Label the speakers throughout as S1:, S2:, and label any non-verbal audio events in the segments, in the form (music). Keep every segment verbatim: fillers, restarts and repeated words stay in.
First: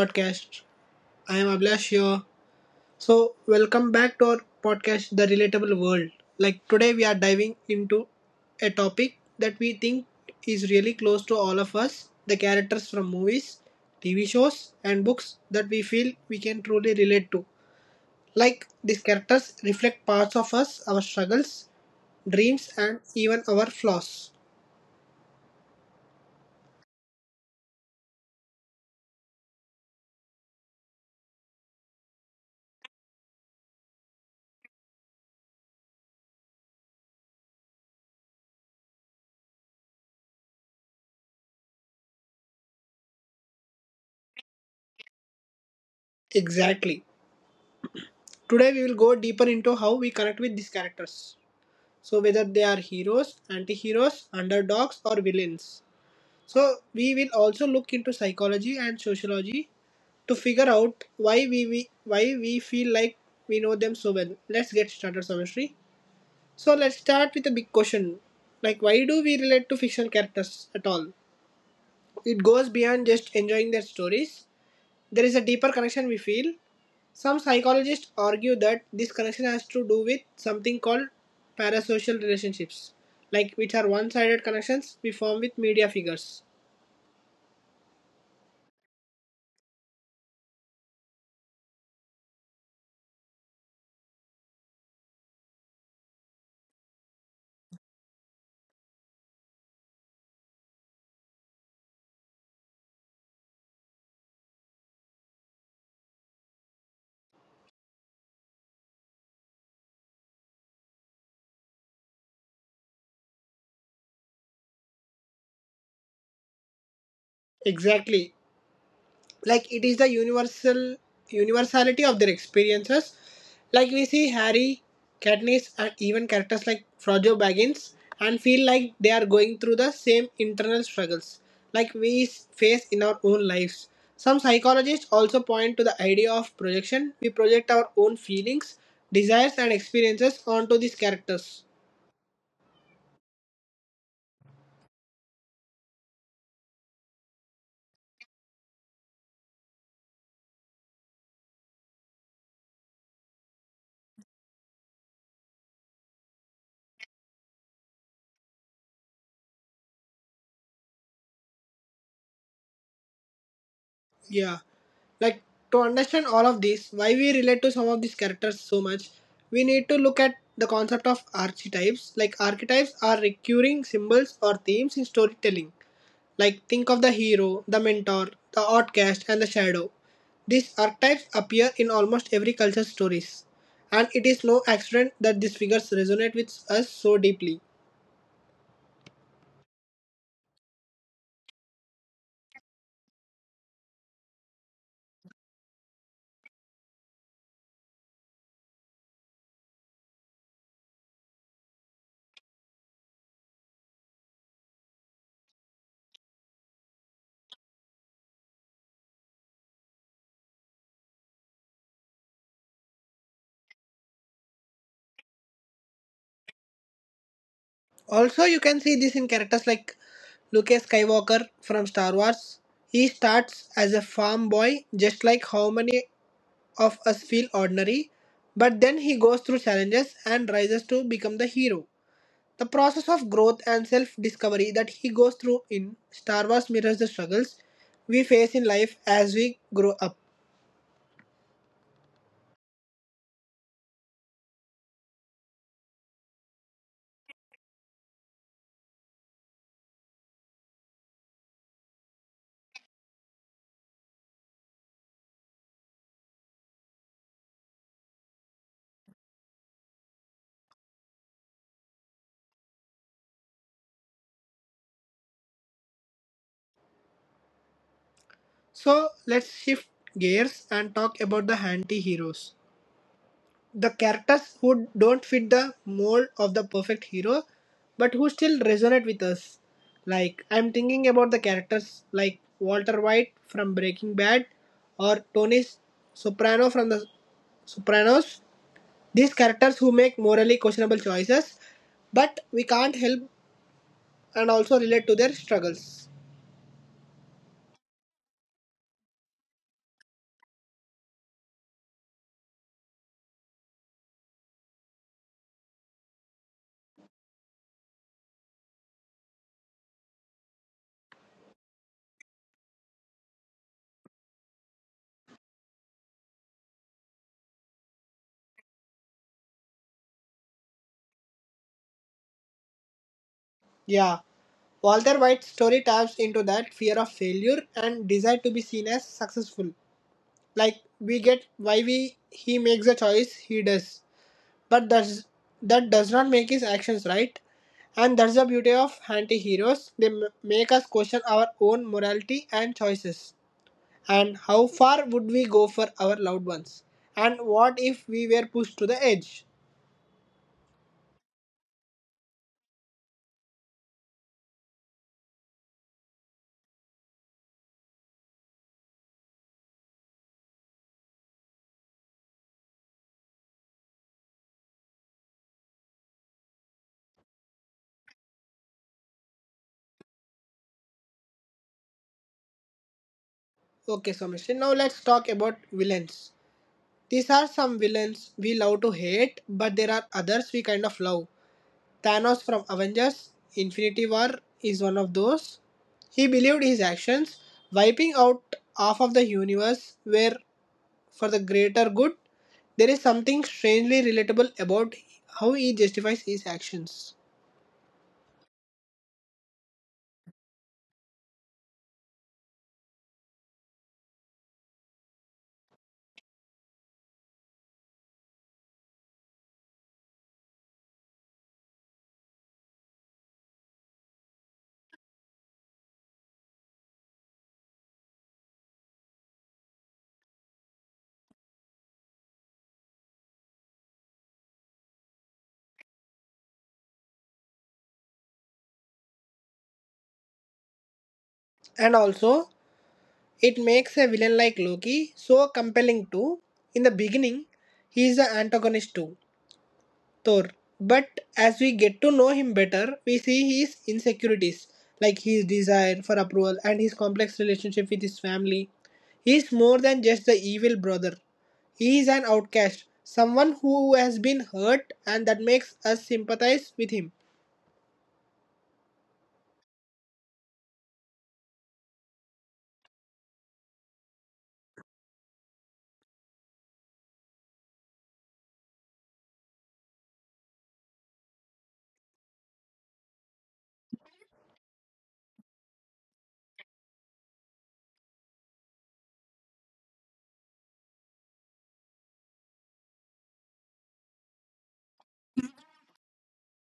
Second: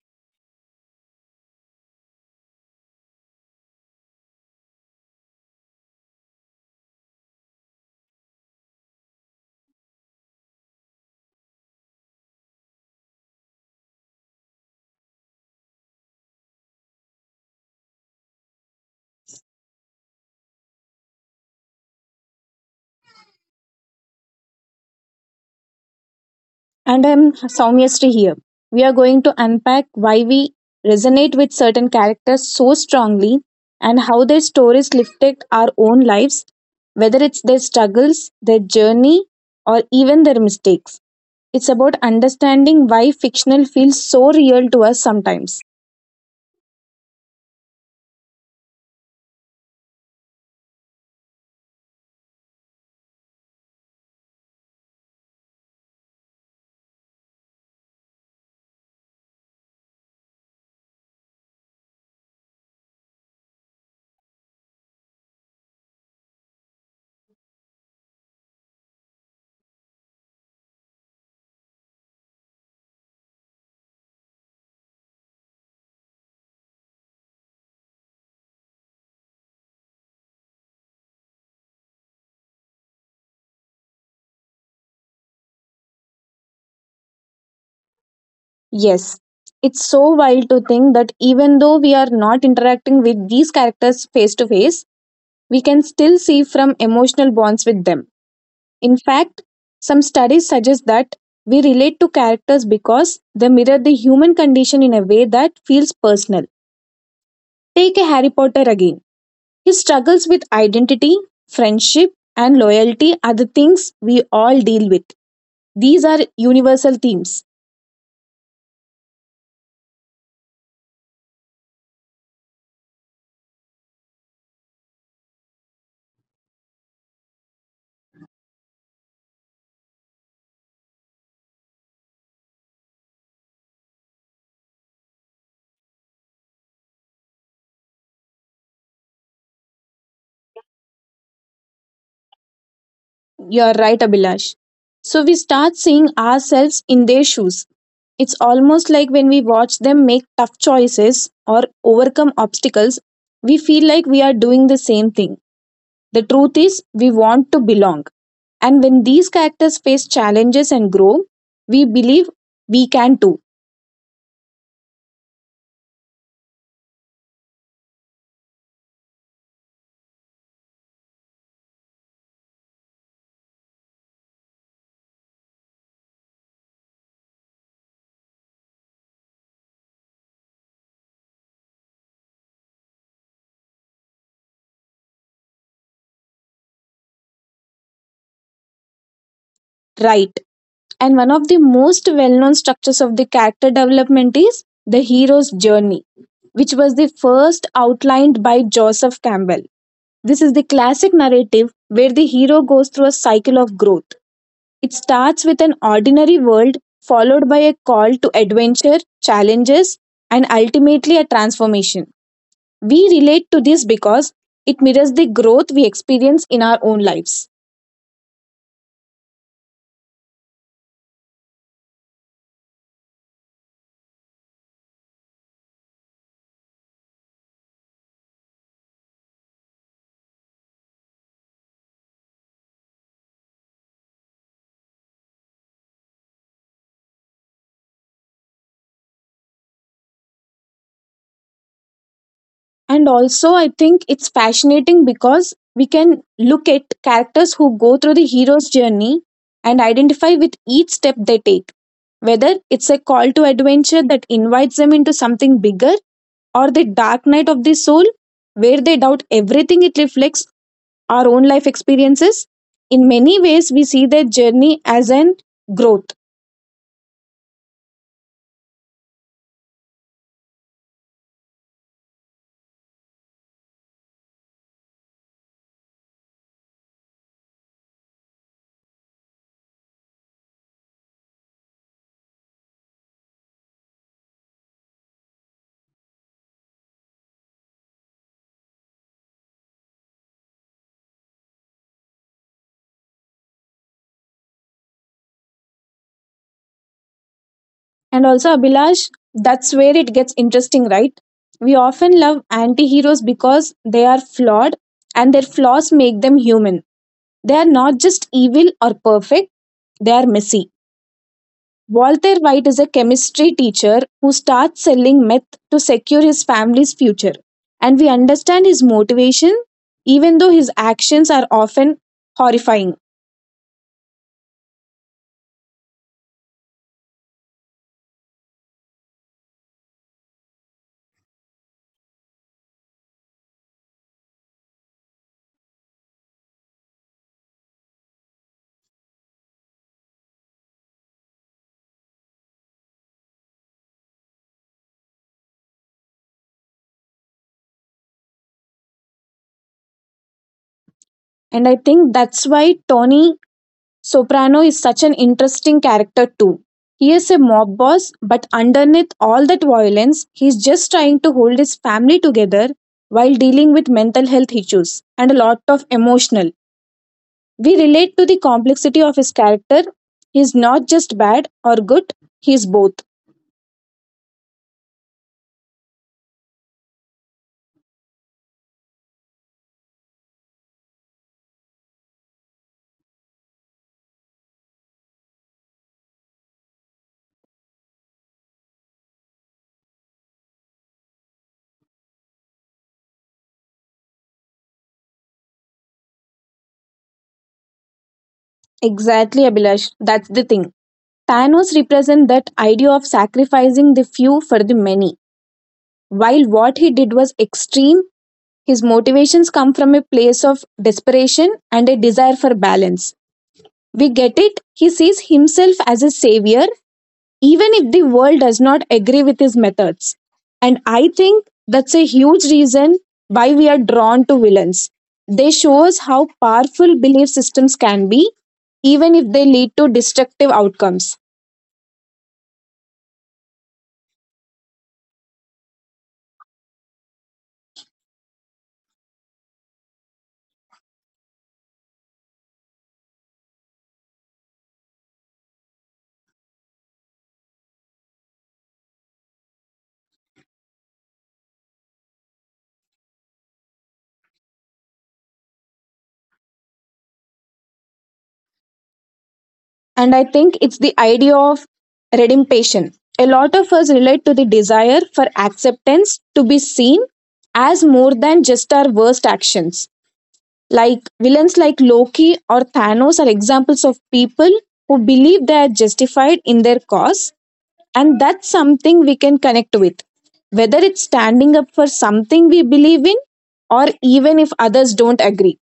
S1: podcast. I am Abhilash here. So, welcome back to our podcast The Relatable World. Like today we are diving into a topic that we think is really close to all of us, the characters from movies, T V shows and books that we feel we can truly relate to. Like these characters reflect parts of us, our struggles, dreams and even our flaws.
S2: And I'm Soumyasri here. We are going to unpack why we resonate with certain characters so strongly and how their stories reflect our own lives, whether it's their struggles, their journey, or even their mistakes. It's about understanding why fictional feels so real to us sometimes.
S1: Exactly. Today we will go deeper into how we connect with these characters. So whether they are heroes, anti-heroes, underdogs or villains. So we will also look into psychology and sociology to figure out why we, we why we feel like we know them so well. Let's get started, Samishri. So let's start with a big question. Like why do we relate to fictional characters at all? It goes beyond just enjoying their stories. There is a deeper connection we feel. Some psychologists argue that this connection has to do with something called parasocial relationships, like which are one sided connections we form with media figures.
S2: Yes, it's so wild to think that even though we are not interacting with these characters face to face, we can still see from emotional bonds with them. In fact, some studies suggest that we relate to characters because they mirror the human condition in a way that feels personal. Take a Harry Potter again. His struggles with identity, friendship, and loyalty are the things we all deal with. These are universal themes.
S1: Exactly. Like it is the universal universality of their experiences. Like we see Harry, Katniss and even characters like Frodo Baggins and feel like they are going through the same internal struggles like we s- face in our own lives. Some psychologists also point to the idea of projection. We project our own feelings, desires and experiences onto these characters.
S2: You are right, Abhilash. So we start seeing ourselves in their shoes. It's almost like when we watch them make tough choices or overcome obstacles, we feel like we are doing the same thing. The truth is, we want to belong. And when these characters face challenges and grow, we believe we can too,
S1: Yeah, like to understand all of this, why we relate to some of these characters so much, we need to look at the concept of archetypes. Like archetypes are recurring symbols or themes in storytelling. Like think of the hero, the mentor, the outcast, and the shadow. These archetypes appear in almost every culture's stories, and it is no accident that these figures resonate with us so deeply.
S2: right? And one of the most well known structures of the character development is the hero's journey, which was the first outlined by Joseph Campbell. This is the classic narrative where the hero goes through a cycle of growth. It starts with an ordinary world, followed by a call to adventure, challenges, and ultimately a transformation. We relate to this because it mirrors the growth we experience in our own lives.
S1: Also, you can see this in characters like Luke Skywalker from Star Wars. He starts as a farm boy, just like how many of us feel ordinary, but then he goes through challenges and rises to become the hero. The process of growth and self discovery that he goes through in Star Wars mirrors the struggles we face in life as we grow up.
S2: And also, I think it's fascinating because we can look at characters who go through the hero's journey and identify with each step they take, whether it's a call to adventure that invites them into something bigger, or the dark night of the soul where they doubt everything. It reflects our own life experiences. In many ways we see their journey as an growth.
S1: So, let's shift gears and talk about the anti heroes, the characters who don't fit the mold of the perfect hero but who still resonate with us. Like I'm thinking about the characters like Walter White from Breaking Bad or Tony Soprano from The Sopranos. These characters who make morally questionable choices, but we can't help and also relate to their struggles.
S2: And also, Abhilash, that's where it gets interesting, right? We often love anti heroes because they are flawed and their flaws make them human. They are not just evil or perfect, they are messy. Walter White is a chemistry teacher who starts selling meth to secure his family's future. And we understand his motivation, even though his actions are often horrifying.
S1: Yeah, Walter White's story taps into that fear of failure and desire to be seen as successful. Like we get why we he makes a choice he does, but that's that does not make his actions right. And that's the beauty of anti-heroes. They m- make us question our own morality and choices, and how far would we go for our loved ones, and what if we were pushed to the edge.
S2: And I think that's why Tony Soprano is such an interesting character too. He is a mob boss, but underneath all that violence, he's just trying to hold his family together while dealing with mental health issues and a lot of emotional. We relate to the complexity of his character. He's not just bad or good, he's both.
S1: Okay, so mister, now let's talk about villains. These are some villains we love to hate, but there are others we kind of love. Thanos from Avengers Infinity War is one of those. He believed his actions, wiping out half of the universe, were for the greater good. There is something strangely relatable about how he justifies his actions.
S2: Exactly, Abhilash. That's the thing. Thanos represents that idea of sacrificing the few for the many. While what he did was extreme, his motivations come from a place of desperation and a desire for balance. We get it, he sees himself as a savior, even if the world does not agree with his methods. And I think that's a huge reason why we are drawn to villains. They show us how powerful belief systems can be, even if they lead to destructive outcomes.
S1: And also, it makes a villain like Loki so compelling too. In the beginning, he is the antagonist too. Thor. But as we get to know him better, we see his insecurities, like his desire for approval and his complex relationship with his family. He is more than just the evil brother. He is an outcast, someone who has been hurt, and that makes us sympathize with him.
S2: And I think it's the idea of redemption. A lot of us relate to the desire for acceptance, to be seen as more than just our worst actions. Like villains like Loki or Thanos are examples of people who believe they are justified in their cause, and that's something we can connect with. Whether it's standing up for something we believe in, or even if others don't agree.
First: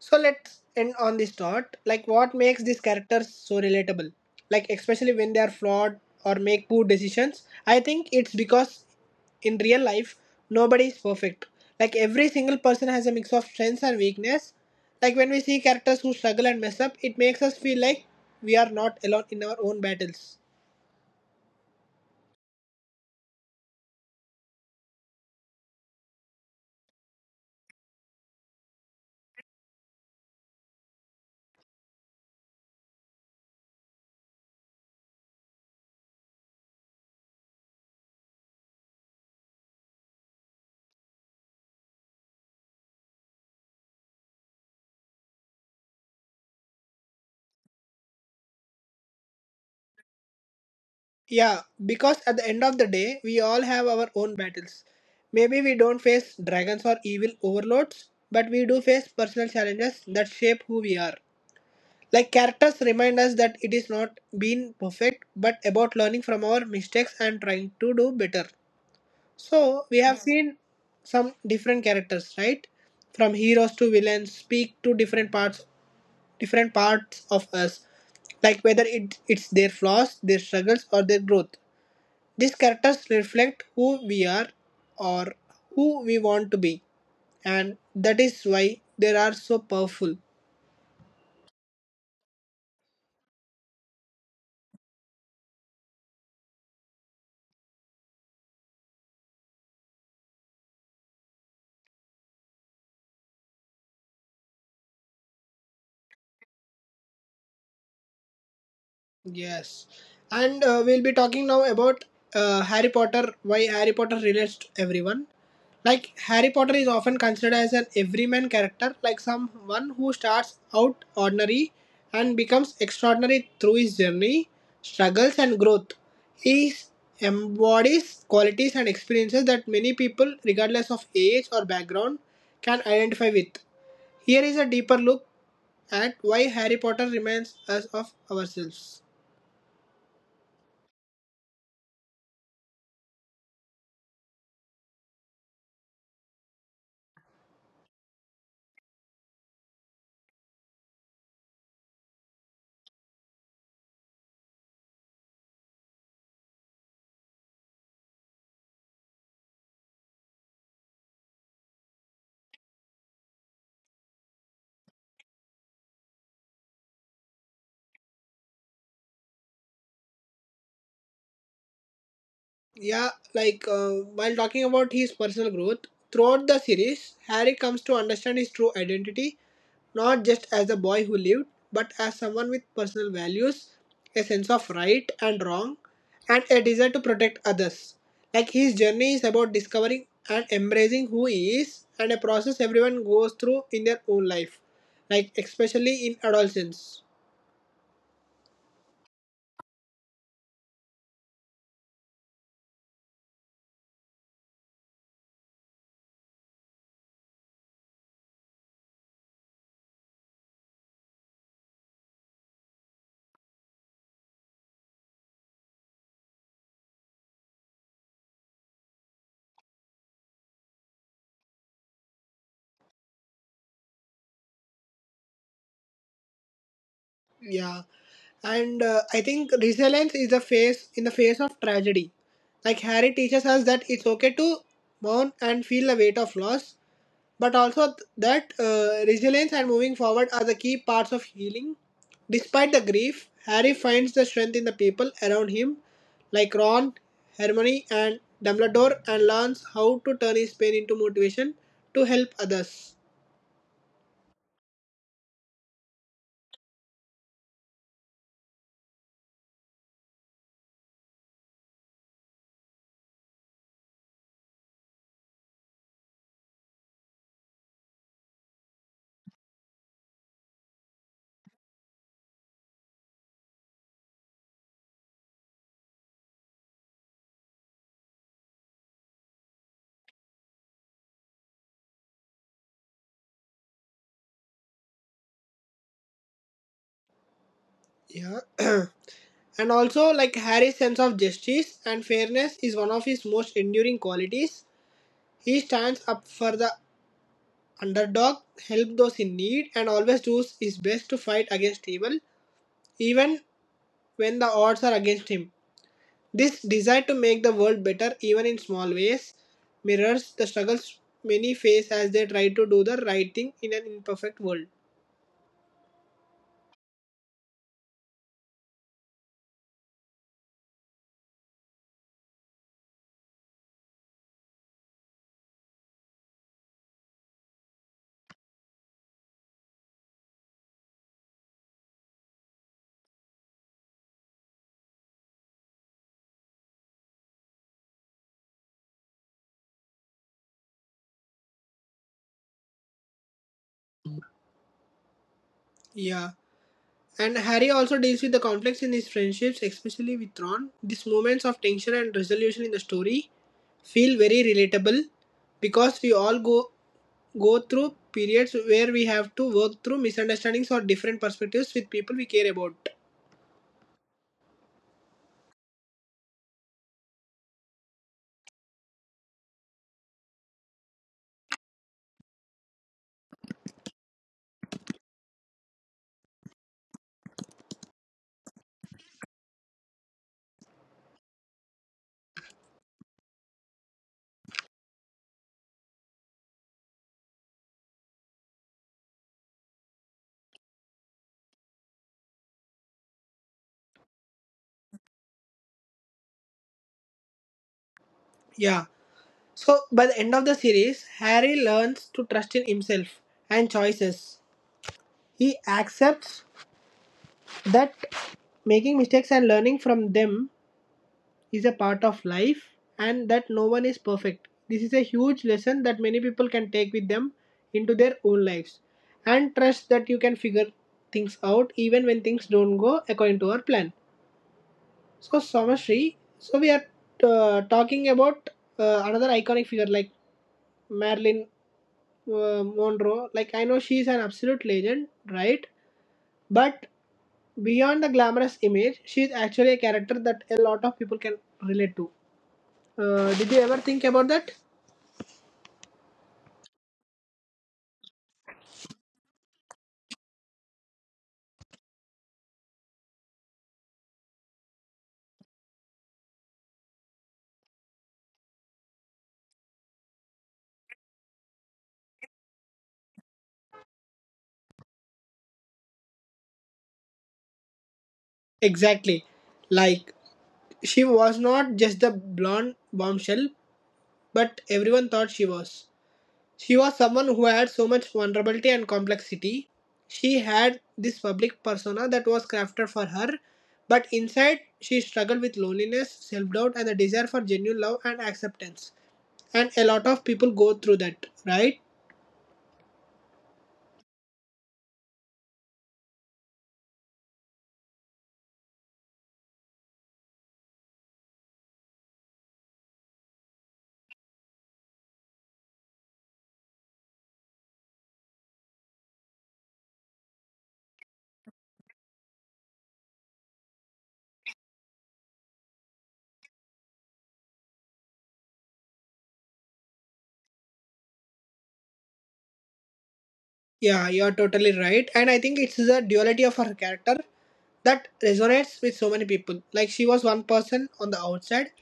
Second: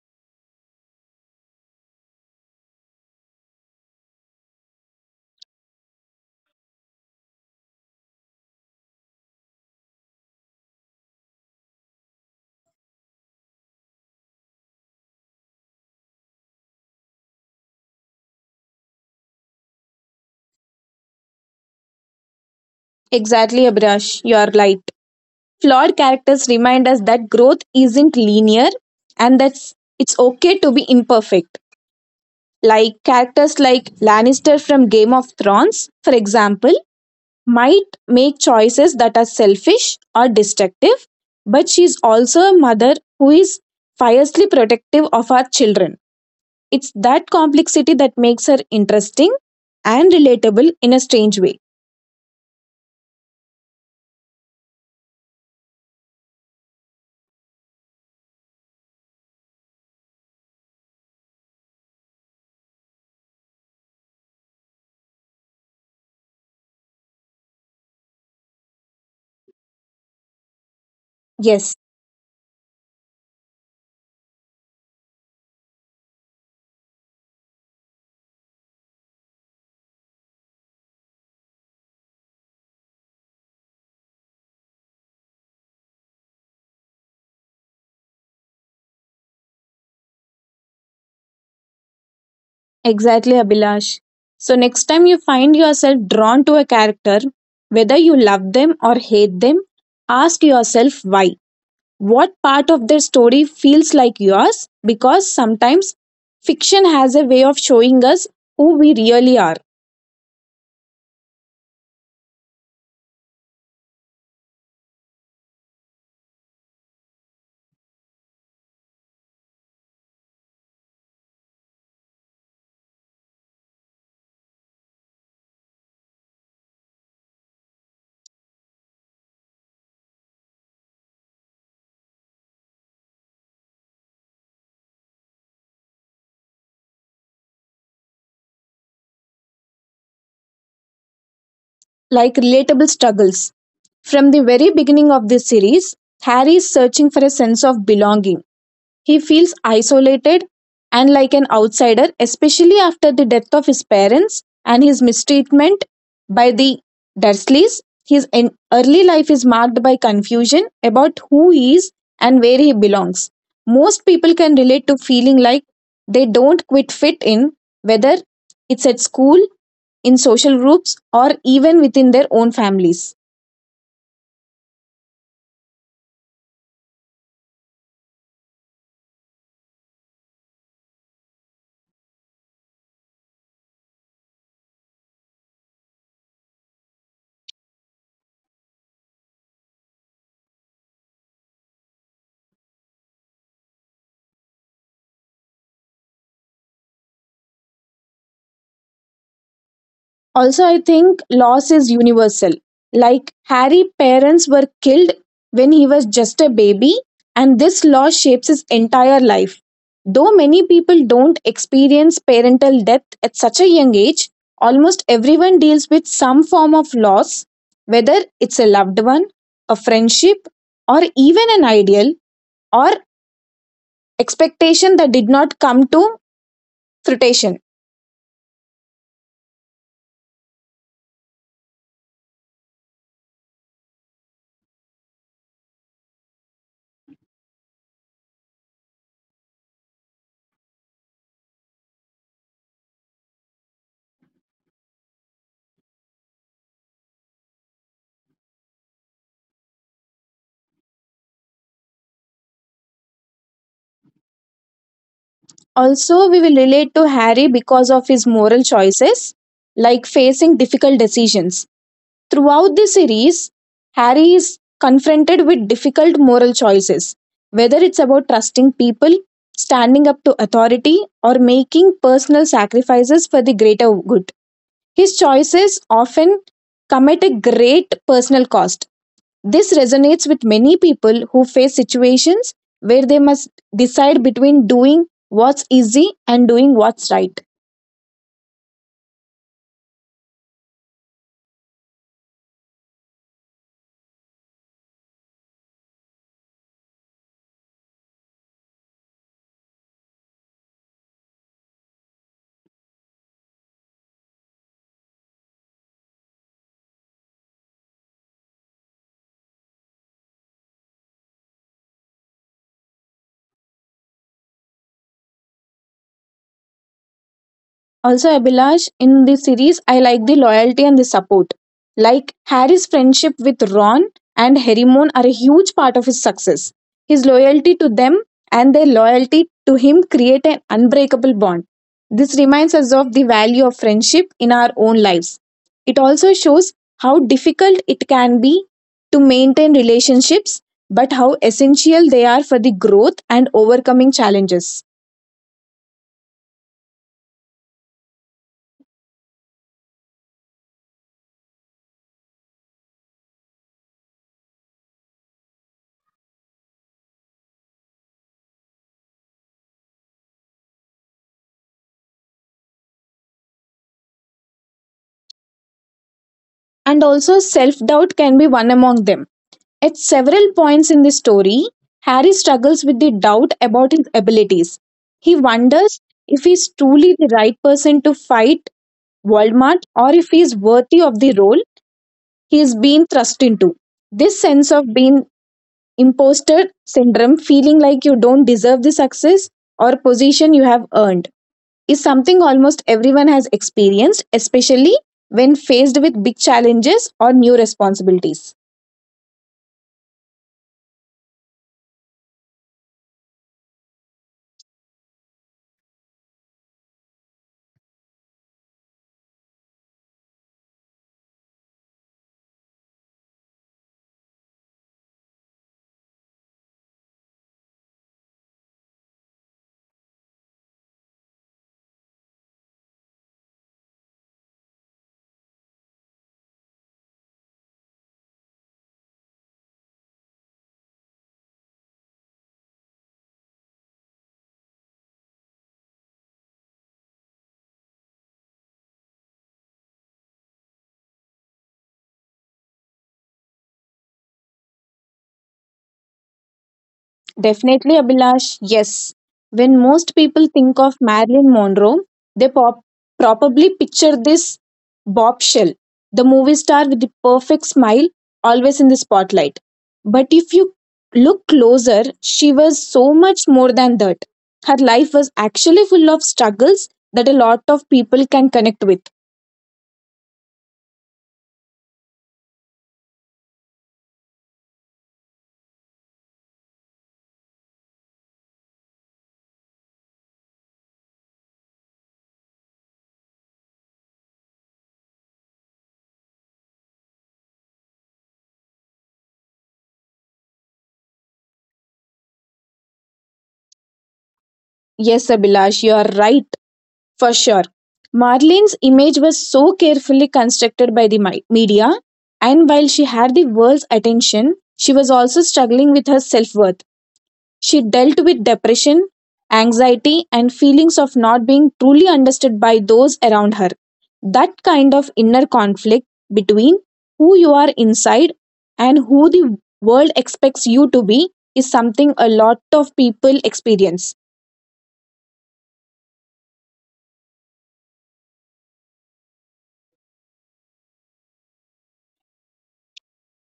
S1: So let's end on this thought. Like, what makes these characters so relatable? Like, especially when they are flawed or make poor decisions. I think it's because in real life, nobody is perfect. Like, every single person has a mix of strengths and weakness. Like, when we see characters who struggle and mess up, it makes us feel like we are not alone in our own battles.
S2: Exactly, Abrash, you are right. Flawed characters remind us that growth isn't linear and that it's okay to be imperfect. Like characters like Lannister from Game of Thrones, for example, might make choices that are selfish or destructive, but she's also a mother who is fiercely protective of her children. It's that complexity that makes her interesting and relatable in a strange way.
S1: Yeah, because at the end of the day, we all have our own battles. Maybe we don't face dragons or evil overlords, but we do face personal challenges that shape who we are. Like characters remind us that it is not being perfect, but about learning from our mistakes and trying to do better. So we
S2: Yes.
S1: have, yeah, seen some different characters, right? From heroes to villains, speak to different parts, different parts of us, like whether it, it's their flaws, their struggles, or their growth. These characters reflect who we are or who we want to be, and that is why they are so powerful.
S2: Exactly, Abhilash. So, next time you find yourself drawn to a character, whether you love them or hate them, ask yourself why. What part of their story feels like yours? Because sometimes fiction has a way of showing us who we really are,
S1: Yes, and uh, we'll be talking now about uh, Harry Potter. Why Harry Potter relates to everyone? Like Harry Potter is often considered as an everyman character, like someone who starts out ordinary and becomes extraordinary through his journey, struggles, and growth. He embodies qualities and experiences that many people, regardless of age or background, can identify with. Here is a deeper look at why Harry Potter reminds us of ourselves.
S2: like relatable struggles. From the very beginning of this series, Harry is searching for a sense of belonging. He feels isolated and like an outsider, especially after the death of his parents and his mistreatment by the Dursleys. His en- early life is marked by confusion about who he is and where he belongs. Most people can relate to feeling like they don't quite fit in, whether it's at school, in social groups, or even within their own families.
S1: Yeah, like uh, while talking about his personal growth, throughout the series, Harry comes to understand his true identity, not just as a boy who lived, but as someone with personal values, a sense of right and wrong, and a desire to protect others. Like his journey is about discovering and embracing who he is, and a process everyone goes through in their own life, like especially in adolescence.
S2: Also, I think loss is universal. Like Harry, parents were killed when he was just a baby, and this loss shapes his entire life. Though many people don't experience parental death at such a young age, almost everyone deals with some form of loss, whether it's a loved one, a friendship, or even an ideal or expectation that did not come to fruition.
S1: Yeah, and uh, I think resilience is a face in the face of tragedy. Like Harry teaches us that it's okay to mourn and feel the weight of loss, but also th- that uh, resilience and moving forward are the key parts of healing. Despite the grief, Harry finds the strength in the people around him, like Ron, Hermione, and Dumbledore, and learns how to turn his pain into motivation to help others.
S2: Also, we will relate to Harry because of his moral choices, like facing difficult decisions. Throughout the series, Harry is confronted with difficult moral choices, whether it's about trusting people, standing up to authority, or making personal sacrifices for the greater good. His choices often come at a great personal cost. This resonates with many people who face situations where they must decide between doing what's easy and doing what's right.
S1: Yeah. (clears throat) And also, like Harry's sense of justice and fairness is one of his most enduring qualities. He stands up for the underdog, helps those in need, and always does his best to fight against evil, even when the odds are against him. This desire to make the world better, even in small ways, mirrors the struggles many face as they try to do the right thing in an imperfect world.
S2: Also, Abhilash, in the series, I like the loyalty and the support. Like Harry's friendship with Ron and Hermione are a huge part of his success. His loyalty to them and their loyalty to him create an unbreakable bond. This reminds us of the value of friendship in our own lives. It also shows how difficult it can be to maintain relationships, but how essential they are for the growth and overcoming challenges.
S1: Yeah. And Harry also deals with the conflicts in his friendships, especially with Ron. These moments of tension and resolution in the story feel very relatable because we all go go through periods where we have to work through misunderstandings or different perspectives with people we care about.
S2: And also, self doubt can be one among them. At several points in the story, Harry struggles with the doubt about his abilities. He wonders if he's truly the right person to fight Voldemort or if he's worthy of the role he is being thrust into. This sense of being imposter syndrome, feeling like you don't deserve the success or position you have earned, is something almost everyone has experienced, especially when faced with big challenges or new responsibilities.
S1: Yeah. So by the end of the series, Harry learns to trust in himself and choices. He accepts that making mistakes and learning from them is a part of life and that no one is perfect. This is a huge lesson that many people can take with them into their own lives and trust that you can figure things out even when things don't go according to our plan. So, Samashri, so we are uh, talking about uh, another iconic figure like Marilyn uh, Monroe. Like, I know she is an absolute legend, right? But beyond the glamorous image, she is actually a character that a lot of people can relate to. Uh, did you ever think about that?
S2: Definitely, Abhilash, yes. When most people think of Marilyn Monroe, they pop- probably picture this bombshell, the movie star with the perfect smile, always in the spotlight. But if you look closer, she was so much more than that. Her life was actually full of struggles that a lot of people can connect with.
S1: Exactly. Like, she was not just the blonde bombshell, but everyone thought she was. She was someone who had so much vulnerability and complexity. She had this public persona that was crafted for her, but inside she struggled with loneliness, self doubt, and the desire for genuine love and acceptance. And a lot of people go through that, right?
S2: Yes, Abhilash, you are right. For sure. Marlene's image was so carefully constructed by the mi- media, and while she had the world's attention, she was also struggling with her self worth. She dealt with depression, anxiety, and feelings of not being truly understood by those around her. That kind of inner conflict between who you are inside and who the world expects you to be is something a lot of people experience.
S1: Yeah, you're totally right. And I think it's the duality of her character that resonates with so many people. Like she was one person on the outside,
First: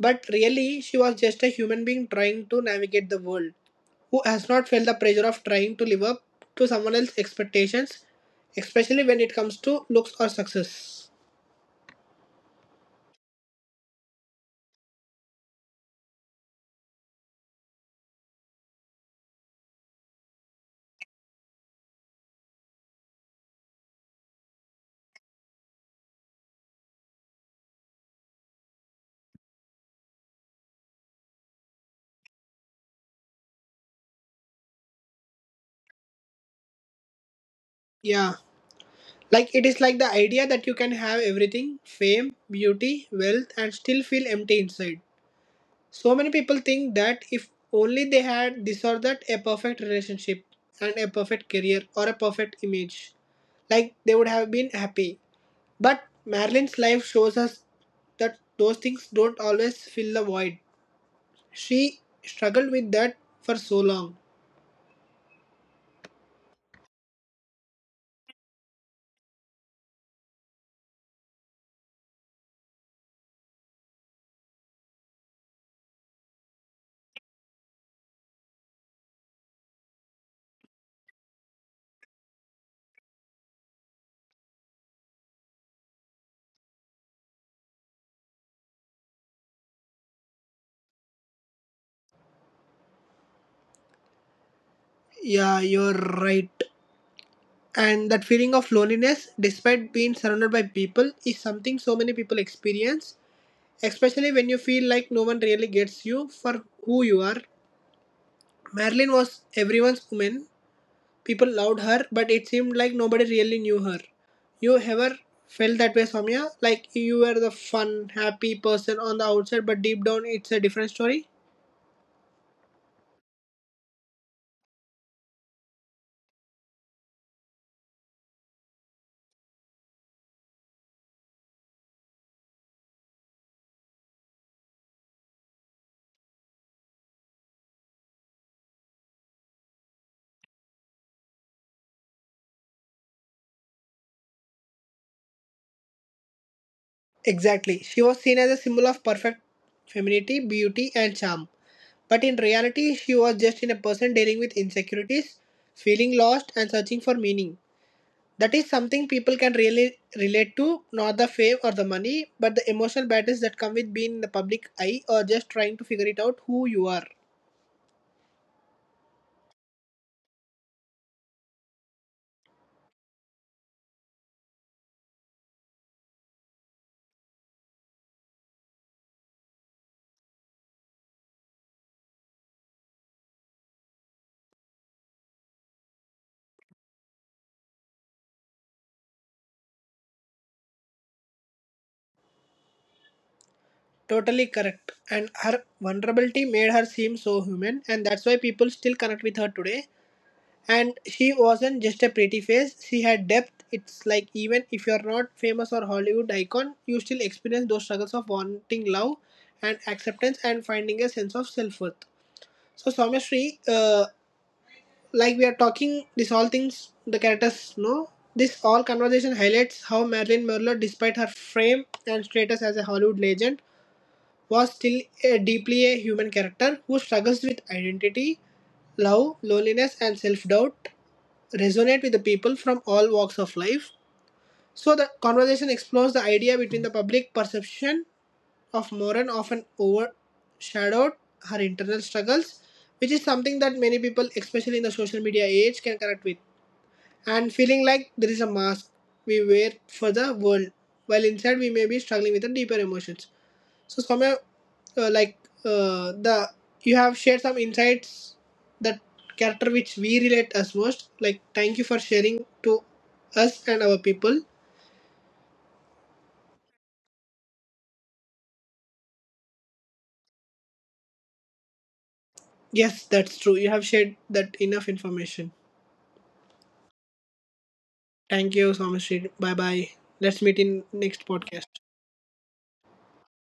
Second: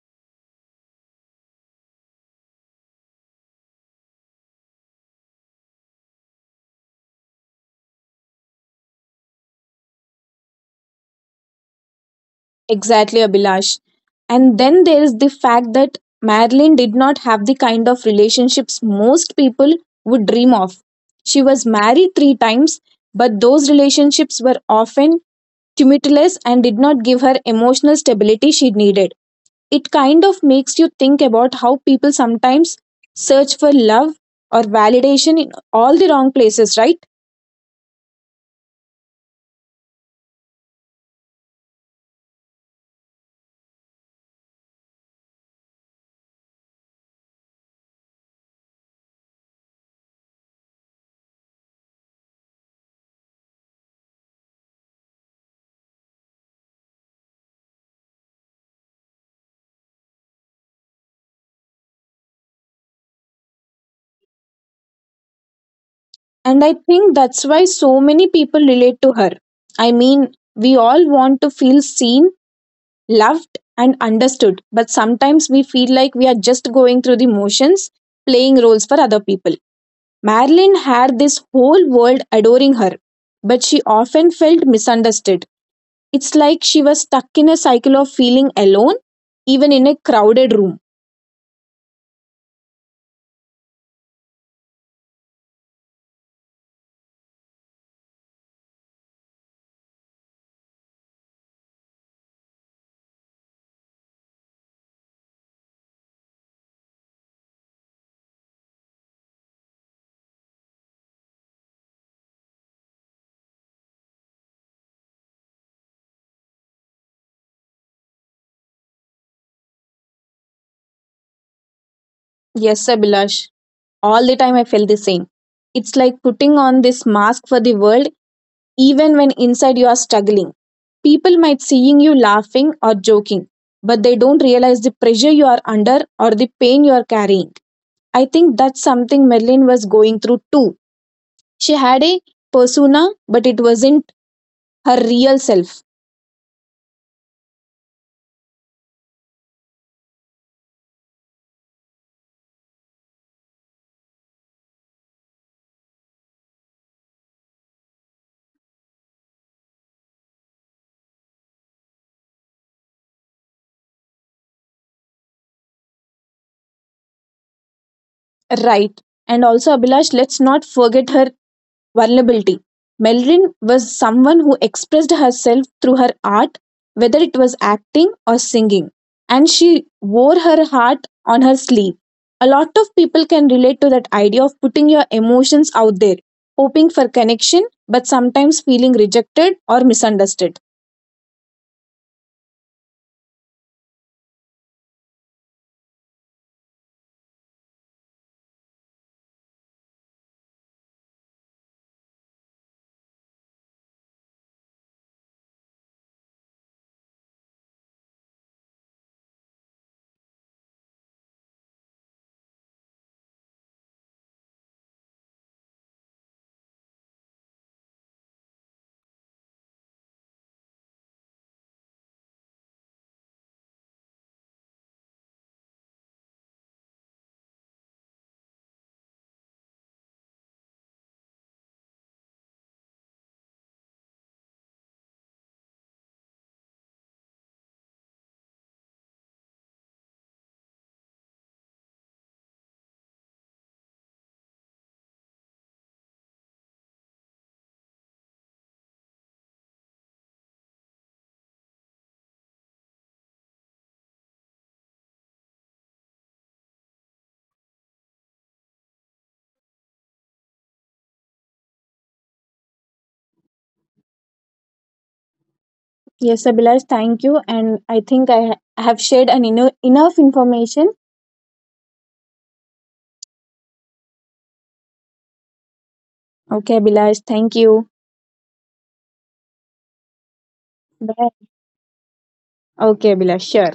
S1: but really she was just a human being trying to navigate the world who has not felt the pressure of trying to live up to someone else's expectations, especially when it comes to looks or success.
S2: Exactly, Abhilash. And then there is the fact that Marilyn did not have the kind of relationships most people would dream of. She was married three times, but those relationships were often tumultuous and did not give her emotional stability she needed. It kind of makes you think about how people sometimes search for love or validation in all the wrong places, right?
S1: Yeah. Like it is like the idea that you can have everything fame, beauty, wealth, and still feel empty inside. So many people think that if only they had this or that, a perfect relationship and a perfect career or a perfect image, like they would have been happy. But Marilyn's life shows us that those things don't always fill the void. She struggled with that for so long.
S2: And I think that's why so many people relate to her. I mean, we all want to feel seen, loved, and understood, but sometimes we feel like we are just going through the motions, playing roles for other people. Marilyn had this whole world adoring her, but she often felt misunderstood. It's like she was stuck in a cycle of feeling alone, even in a crowded room.
S1: Yeah, you're right. And that feeling of loneliness, despite being surrounded by people, is something so many people experience, especially when you feel like no one really gets you for who you are. Marilyn was everyone's woman. People loved her, but it seemed like nobody really knew her. You ever felt that way, Soumya? Like you were the fun, happy person on the outside, but deep down it's a different story?
S2: Yes, Abhilash, all the time I felt the same. It's like putting on this mask for the world even when inside you are struggling. People might seeing you laughing or joking, but they don't realize the pressure you are under or the pain you are carrying. I think that's something Merlin was going through too. She had a persona, but it wasn't her real self.
S1: Exactly. She was seen as a symbol of perfect femininity, beauty, and charm. But in reality, she was just in a person dealing with insecurities, feeling lost, and searching for meaning. That is something people can really relate to, not the fame or the money, but the emotional battles that come with being in the public eye or just trying to figure it out who you are.
S2: Right. And also, Abhilash, let's not forget her vulnerability. Melrin was someone who expressed herself through her art, whether it was acting or singing, and she wore her heart on her sleeve. A lot of people can relate to that idea of putting your emotions out there, hoping for connection, but sometimes feeling rejected or misunderstood.
S1: Totally correct. And her vulnerability made her seem so human, and that's why people still connect with her today. And she wasn't just a pretty face, she had depth. It's like even if you're not famous or Hollywood icon, you still experience those struggles of wanting love and acceptance and finding a sense of self worth. So, Someshri, uh, like we are talking this all things the characters know, this all conversation highlights how Marilyn Monroe, despite her fame and status as a Hollywood legend, was still a deeply a human character who struggles with identity, love, loneliness and self-doubt, resonate with the people from all walks of life. So the conversation explores the idea between the public perception of Moran often overshadowed her internal struggles, which is something that many people especially in the social media age can connect with, and feeling like there is a mask we wear for the world, while inside we may be struggling with the deeper emotions. So, Soumya, uh, like uh, the you have shared some insights that character which we relate us most. Like, thank you for sharing to us and our people.
S2: Yes, Abhilash, thank you. And I think I ha- have shared an eno- enough information.
S1: Yes, that's true. You have shared that enough information.
S2: Okay, Abhilash, thank you.
S1: Thank you, Soumya. Bye bye. Let's meet in
S2: Bye.
S1: next podcast.
S2: Okay, Abhilash, sure.